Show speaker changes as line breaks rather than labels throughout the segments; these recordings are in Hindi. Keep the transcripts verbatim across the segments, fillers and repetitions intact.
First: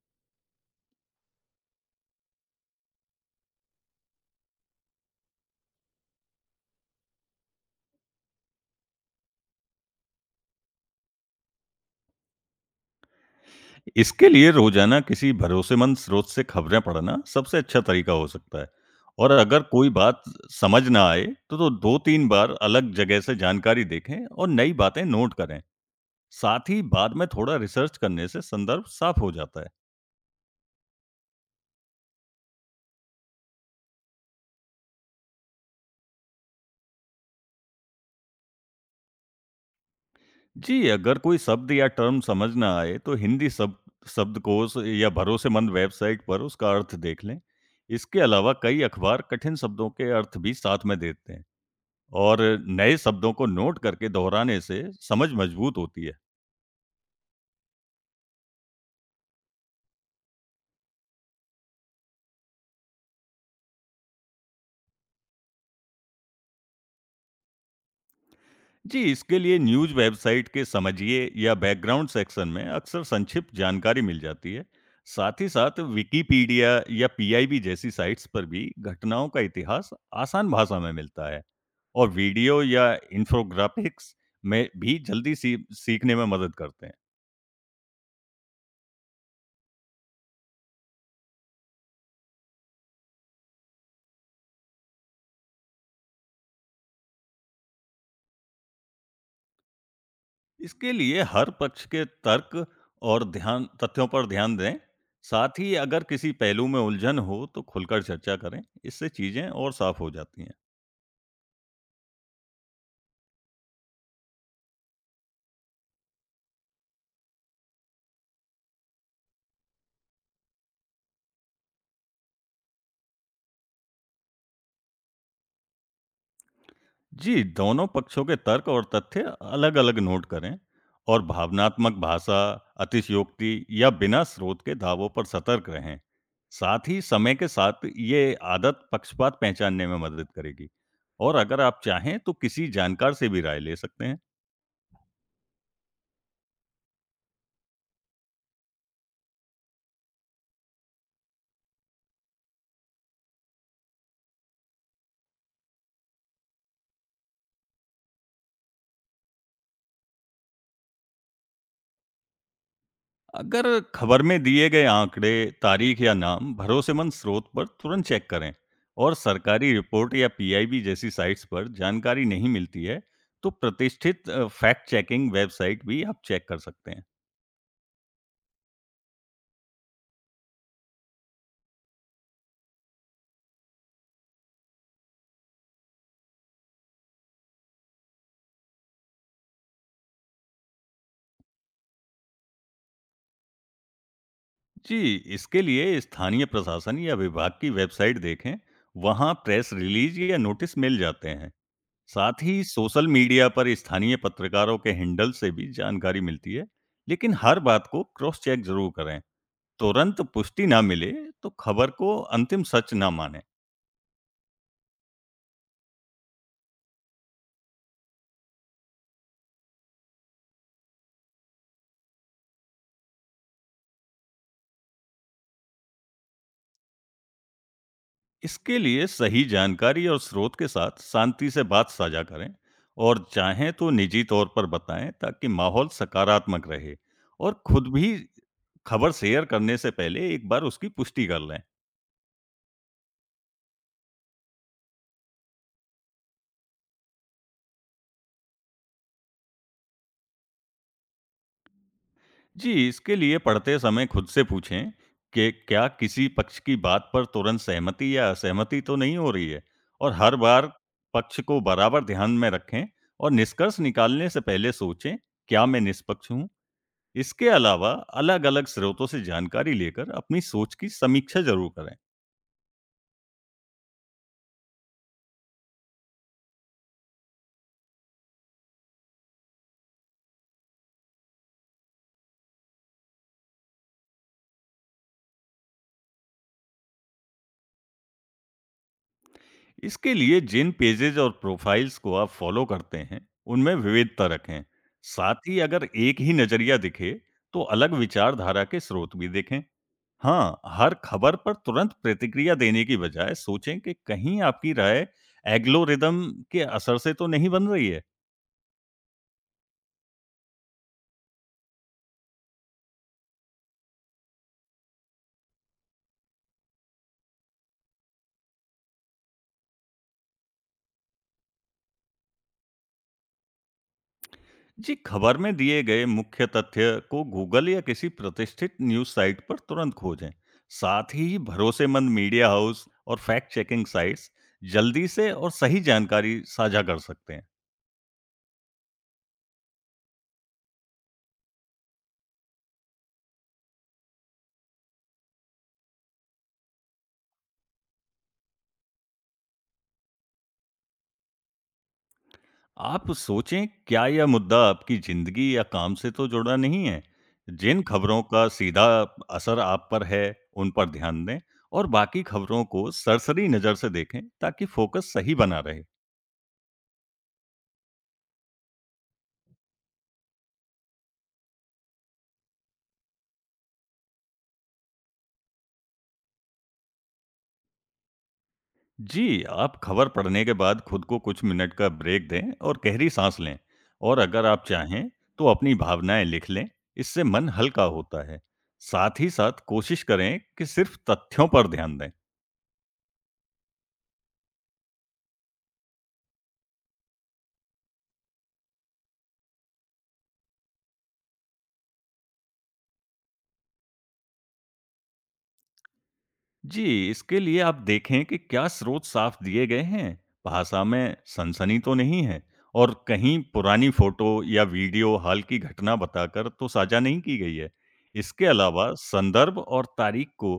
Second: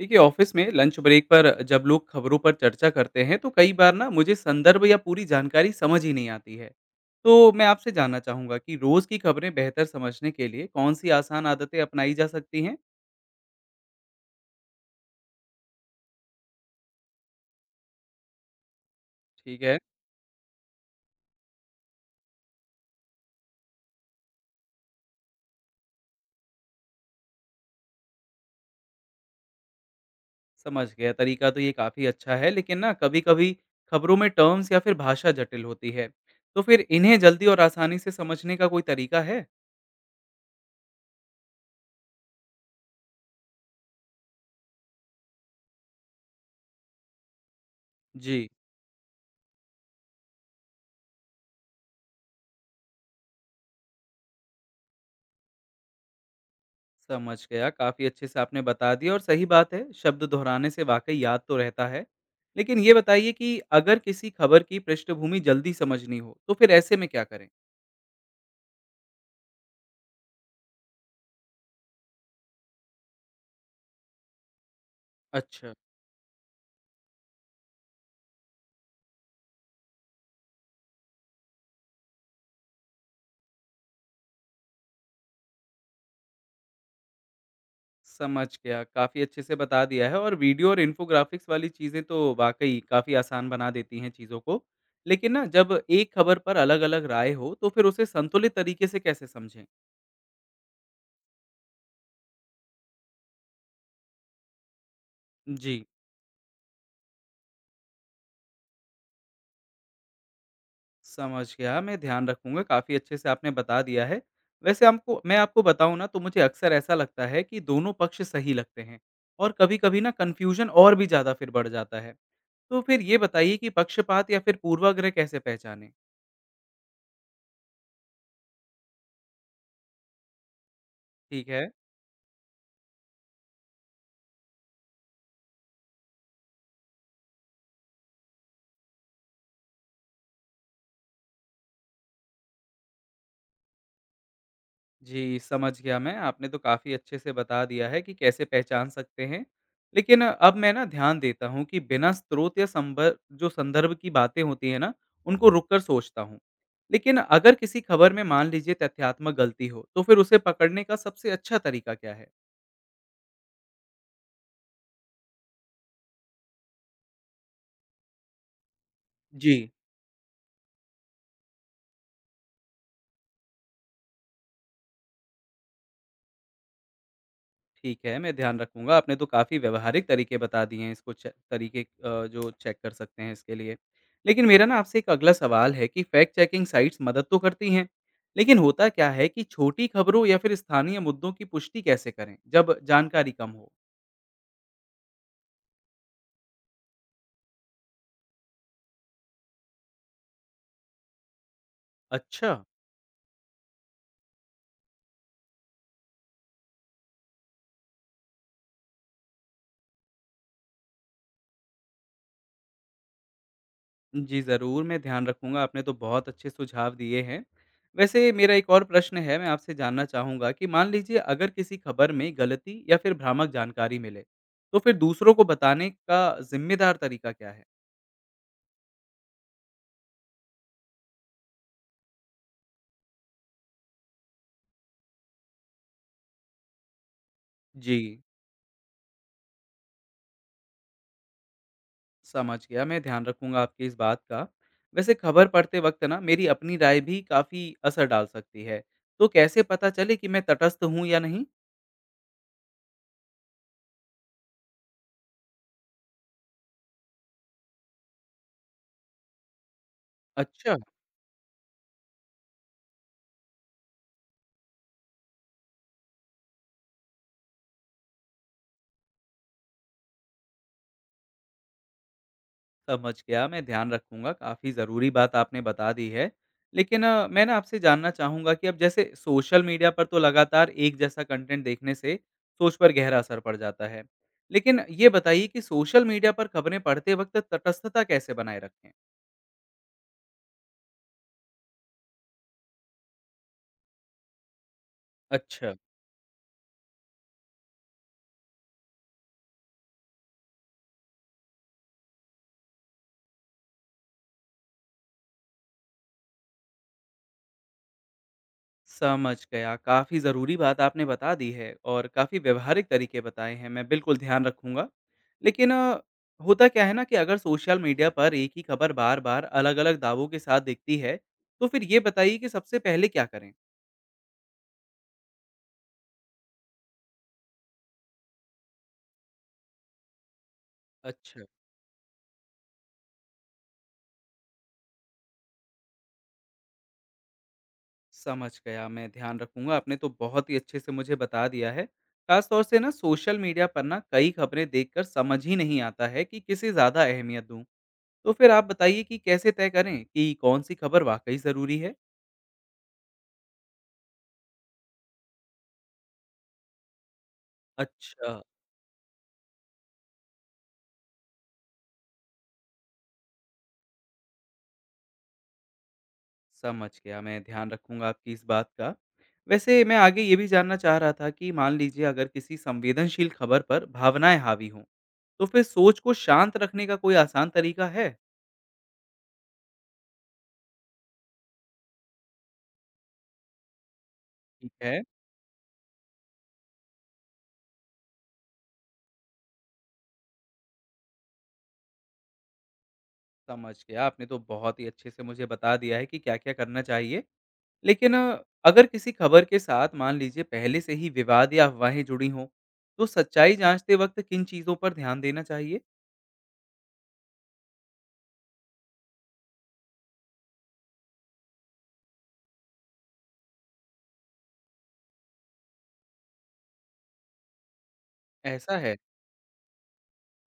देखिए ऑफिस में लंच ब्रेक पर जब लोग खबरों पर चर्चा करते हैं तो कई बार ना मुझे संदर्भ या पूरी जानकारी समझ ही नहीं आती है। तो मैं आपसे जानना चाहूंगा कि रोज की खबरें बेहतर समझने के लिए कौन सी आसान आदतें अपनाई जा सकती हैं।
इसके लिए रोजाना किसी भरोसेमंद स्रोत से खबरें पढ़ना सबसे अच्छा तरीका हो सकता है। और अगर
ठीक है।
कोई बात समझ ना आए तो, तो दो तीन बार अलग जगह से जानकारी देखें और नई बातें नोट करें। साथ ही बाद में थोड़ा रिसर्च करने से संदर्भ साफ हो जाता है।
समझ गया, तरीका तो ये काफी अच्छा है, लेकिन ना कभी कभी खबरों में टर्म्स या फिर भाषा जटिल होती है, तो फिर इन्हें जल्दी और आसानी से समझने का कोई तरीका है?
जी, अगर कोई शब्द या टर्म समझ ना आए तो हिंदी शब्द शब्दकोश या भरोसेमंद वेबसाइट पर उसका अर्थ देख लें। इसके
जी।
अलावा कई अखबार कठिन शब्दों के अर्थ भी साथ में देते हैं। और नए शब्दों को नोट करके दोहराने से समझ मजबूत होती है।
समझ गया। काफ़ी अच्छे से आपने बता दिया और सही बात है, शब्द दोहराने से वाक़ई याद तो रहता है। लेकिन ये बताइए कि अगर किसी खबर की पृष्ठभूमि जल्दी समझनी हो, तो फिर ऐसे में क्या करें?
जी, इसके लिए न्यूज़ वेबसाइट के समझिए या बैकग्राउंड सेक्शन में अक्सर संक्षिप्त जानकारी मिल जाती है। साथ ही
अच्छा।
साथ विकिपीडिया या पीआईबी जैसी साइट्स पर भी घटनाओं का इतिहास आसान भाषा में मिलता है। और वीडियो या इन्फोग्राफिक्स में भी जल्दी सी, सीखने में मदद करते हैं।
समझ गया, काफ़ी अच्छे से बता दिया है और वीडियो और इन्फोग्राफ़िक्स वाली चीज़ें तो वाक़ई काफ़ी आसान बना देती हैं चीज़ों को। लेकिन ना जब एक खबर पर अलग-अलग राय हो, तो फिर उसे संतुलित तरीके से कैसे समझें?
इसके लिए हर पक्ष के तर्क और ध्यान तथ्यों पर ध्यान दें। साथ ही
जी।
अगर किसी पहलू में उलझन हो तो खुलकर चर्चा करें, इससे चीजें और साफ हो जाती हैं।
समझ गया, मैं ध्यान रखूँगा, काफ़ी अच्छे से आपने बता दिया है। वैसे आपको मैं आपको बताऊँ ना तो मुझे अक्सर ऐसा लगता है कि दोनों पक्ष सही लगते हैं और कभी-कभी ना कन्फ्यूज़न और भी ज़्यादा फिर बढ़ जाता है। तो फिर ये बताइए कि पक्षपात या फिर पूर्वाग्रह कैसे पहचानें?
जी, दोनों पक्षों के तर्क और तथ्य अलग अलग नोट करें और
ठीक है।
भावनात्मक भाषा, अतिशयोक्ति या बिना स्रोत के दावों पर सतर्क रहें। साथ ही समय के साथ ये आदत पक्षपात पहचानने में मदद करेगी। और अगर आप चाहें तो किसी जानकार से भी राय ले सकते हैं।
जी, समझ गया मैं। आपने तो काफ़ी अच्छे से बता दिया है कि कैसे पहचान सकते हैं। लेकिन अब मैं ना ध्यान देता हूँ कि बिना स्रोत या संभर जो संदर्भ की बातें होती हैं ना, उनको रुक कर सोचता हूँ। लेकिन अगर किसी खबर में मान लीजिए तथ्यात्मक गलती हो, तो फिर उसे पकड़ने का सबसे अच्छा तरीका क्या है?
अगर खबर में दिए गए आंकड़े, तारीख या नाम भरोसेमंद स्रोत पर तुरंत चेक करें। और
जी।
सरकारी रिपोर्ट या पीआईबी जैसी साइट्स पर जानकारी नहीं मिलती है, तो प्रतिष्ठित फैक्ट चेकिंग वेबसाइट भी आप चेक कर सकते हैं।
ठीक है, मैं ध्यान रखूँगा। आपने तो काफ़ी व्यावहारिक तरीके बता दिए हैं इसको चे तरीके अ, जो चेक कर सकते हैं इसके लिए। लेकिन मेरा ना आपसे एक अगला सवाल है कि फैक्ट चेकिंग साइट्स मदद तो करती हैं, लेकिन होता क्या है कि छोटी खबरों या फिर स्थानीय मुद्दों की पुष्टि कैसे करें, जब जानकारी कम हो?
जी, इसके लिए स्थानीय प्रशासन या विभाग की वेबसाइट देखें, वहां प्रेस रिलीज या नोटिस मिल जाते हैं। साथ
अच्छा।
ही सोशल मीडिया पर स्थानीय पत्रकारों के हैंडल से भी जानकारी मिलती है, लेकिन हर बात को क्रॉस चेक जरूर करें। तुरंत पुष्टि ना मिले तो खबर को अंतिम सच ना माने।
जी, ज़रूर, मैं ध्यान रखूँगा, आपने तो बहुत अच्छे सुझाव दिए हैं। वैसे मेरा एक और प्रश्न है, मैं आपसे जानना चाहूँगा कि मान लीजिए अगर किसी खबर में गलती या फिर भ्रामक जानकारी मिले, तो फिर दूसरों को बताने का ज़िम्मेदार तरीका क्या है?
इसके लिए सही जानकारी और स्रोत के साथ शांति से बात साझा करें और चाहें तो निजी तौर पर बताएं ताकि माहौल सकारात्मक रहे। और खुद भी
जी,
खबर शेयर करने से पहले एक बार उसकी पुष्टि कर लें।
समझ गया, मैं ध्यान रखूँगा आपकी इस बात का। वैसे खबर पढ़ते वक़्त ना मेरी अपनी राय भी काफ़ी असर डाल सकती है, तो कैसे पता चले कि मैं तटस्थ हूँ या नहीं?
जी, इसके लिए पढ़ते समय खुद से पूछें कि क्या किसी पक्ष की बात पर तुरंत सहमति या असहमति तो नहीं हो रही है। और हर बार
अच्छा।
पक्ष को बराबर ध्यान में रखें और निष्कर्ष निकालने से पहले सोचें, क्या मैं निष्पक्ष हूँ? इसके अलावा अलग-अलग स्रोतों से जानकारी लेकर अपनी सोच की समीक्षा ज़रूर करें।
समझ गया, मैं ध्यान रखूँगा। काफ़ी ज़रूरी बात आपने बता दी है। लेकिन अ, मैं ना आपसे जानना चाहूँगा कि अब जैसे सोशल मीडिया पर तो लगातार एक जैसा कंटेंट देखने से सोच पर गहरा असर पड़ जाता है। लेकिन ये बताइए कि सोशल मीडिया पर खबरें पढ़ते वक़्त तटस्थता कैसे बनाए रखें?
इसके लिए जिन पेजेज़ और प्रोफ़ाइल्स को आप फ़ॉलो करते हैं, उनमें विविधता रखें। साथ ही
अच्छा।
अगर एक ही नज़रिया दिखे, तो अलग विचारधारा के स्रोत भी देखें। हाँ, हर खबर पर तुरंत प्रतिक्रिया देने की बजाय सोचें कि कहीं आपकी राय एल्गोरिदम के असर से तो नहीं बन रही है।
समझ गया। काफ़ी ज़रूरी बात आपने बता दी है और काफ़ी व्यावहारिक तरीके बताए हैं, मैं बिल्कुल ध्यान रखूँगा। लेकिन अ, होता क्या है ना कि अगर सोशल मीडिया पर एक ही खबर बार-बार अलग-अलग दावों के साथ दिखती है, तो फिर ये बताइए कि सबसे पहले क्या करें?
जी, खबर में दिए गए मुख्य तथ्य को गूगल या किसी प्रतिष्ठित न्यूज़ साइट पर तुरंत खोजें। साथ ही
अच्छा।
भरोसेमंद मीडिया हाउस और फैक्ट चेकिंग साइट्स जल्दी से और सही जानकारी साझा कर सकते हैं।
समझ गया, मैं ध्यान रखूँगा। आपने तो बहुत ही अच्छे से मुझे बता दिया है। ख़ासतौर से ना सोशल मीडिया पर ना कई खबरें देखकर समझ ही नहीं आता है कि किसे ज़्यादा अहमियत दूँ। तो फिर आप बताइए कि कैसे तय करें कि कौन-सी खबर वाक़ई ज़रूरी है?
आप सोचें, क्या यह मुद्दा आपकी ज़िंदगी या काम से तो जुड़ा नहीं है? जिन खबरों
अच्छा,
का सीधा असर आप पर है, उन पर ध्यान दें और बाकी खबरों को सरसरी नज़र से देखें ताकि फ़ोकस सही बना रहे।
समझ गया, मैं ध्यान रखूँगा आपकी इस बात का। वैसे मैं आगे ये भी जानना चाह रहा था कि मान लीजिए अगर किसी संवेदनशील खबर पर भावनाएँ हावी हों, तो फिर सोच को शांत रखने का कोई आसान तरीका है?
जी, आप खबर पढ़ने के बाद खुद को कुछ मिनट का ब्रेक दें और गहरी साँस लें। और अगर आप
ठीक है,
चाहें, तो अपनी भावनाएँ लिख लें, इससे मन हल्का होता है। साथ ही साथ कोशिश करें कि सिर्फ़ तथ्यों पर ध्यान दें।
समझ गया, आपने तो बहुत ही अच्छे से मुझे बता दिया है कि क्या-क्या करना चाहिए। लेकिन अ, अगर किसी खबर के साथ मान लीजिए पहले से ही विवाद या अफवाहें जुड़ी हों, तो सच्चाई जाँचते वक़्त किन चीज़ों पर ध्यान देना चाहिए?
जी, इसके लिए आप देखें कि क्या स्रोत साफ दिए गए हैं, भाषा में सनसनी तो नहीं है और कहीं पुरानी फोटो या वीडियो हाल की घटना बताकर तो साझा नहीं की गई है। इसके
ऐसा
अलावा
है।
संदर्भ और तारीख को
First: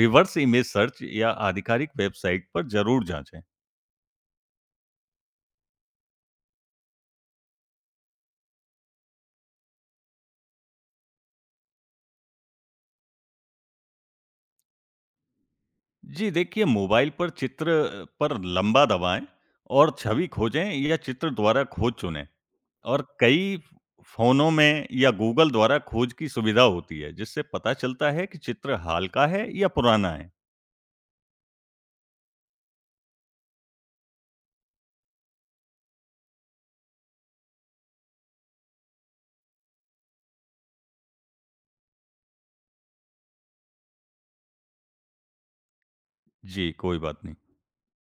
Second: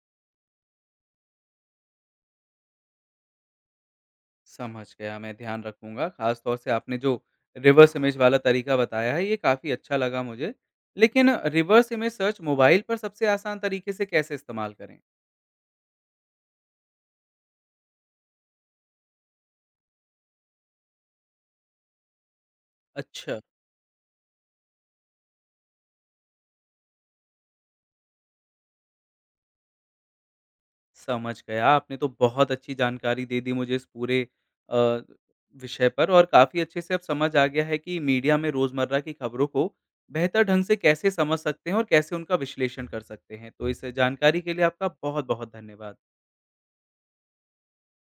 रिवर्स इमेज सर्च या आधिकारिक वेबसाइट पर ज़रूर जाँचें।
समझ गया, मैं ध्यान रखूँगा। ख़ास तौर से आपने जो रिवर्स इमेज वाला तरीका बताया है, ये काफ़ी अच्छा लगा मुझे। लेकिन रिवर्स इमेज सर्च मोबाइल पर सबसे आसान तरीके से कैसे इस्तेमाल करें?
जी, देखिए मोबाइल पर चित्र पर लंबा दबाएँ और छवि खोजें या चित्र द्वारा खोज चुनें। और
अच्छा।
कई फ़ोनों में या गूगल द्वारा खोज की सुविधा होती है, जिससे पता चलता है कि चित्र हाल का है या पुराना है?
समझ गया, आपने तो बहुत अच्छी जानकारी दे दी मुझे इस पूरे अ, विषय पर और काफ़ी अच्छे से अब समझ आ गया है कि मीडिया में रोज़मर्रा की खबरों को बेहतर ढंग से कैसे समझ सकते हैं और कैसे उनका विश्लेषण कर सकते हैं। तो इस जानकारी के लिए आपका बहुत-बहुत धन्यवाद।
जी, कोई बात नहीं।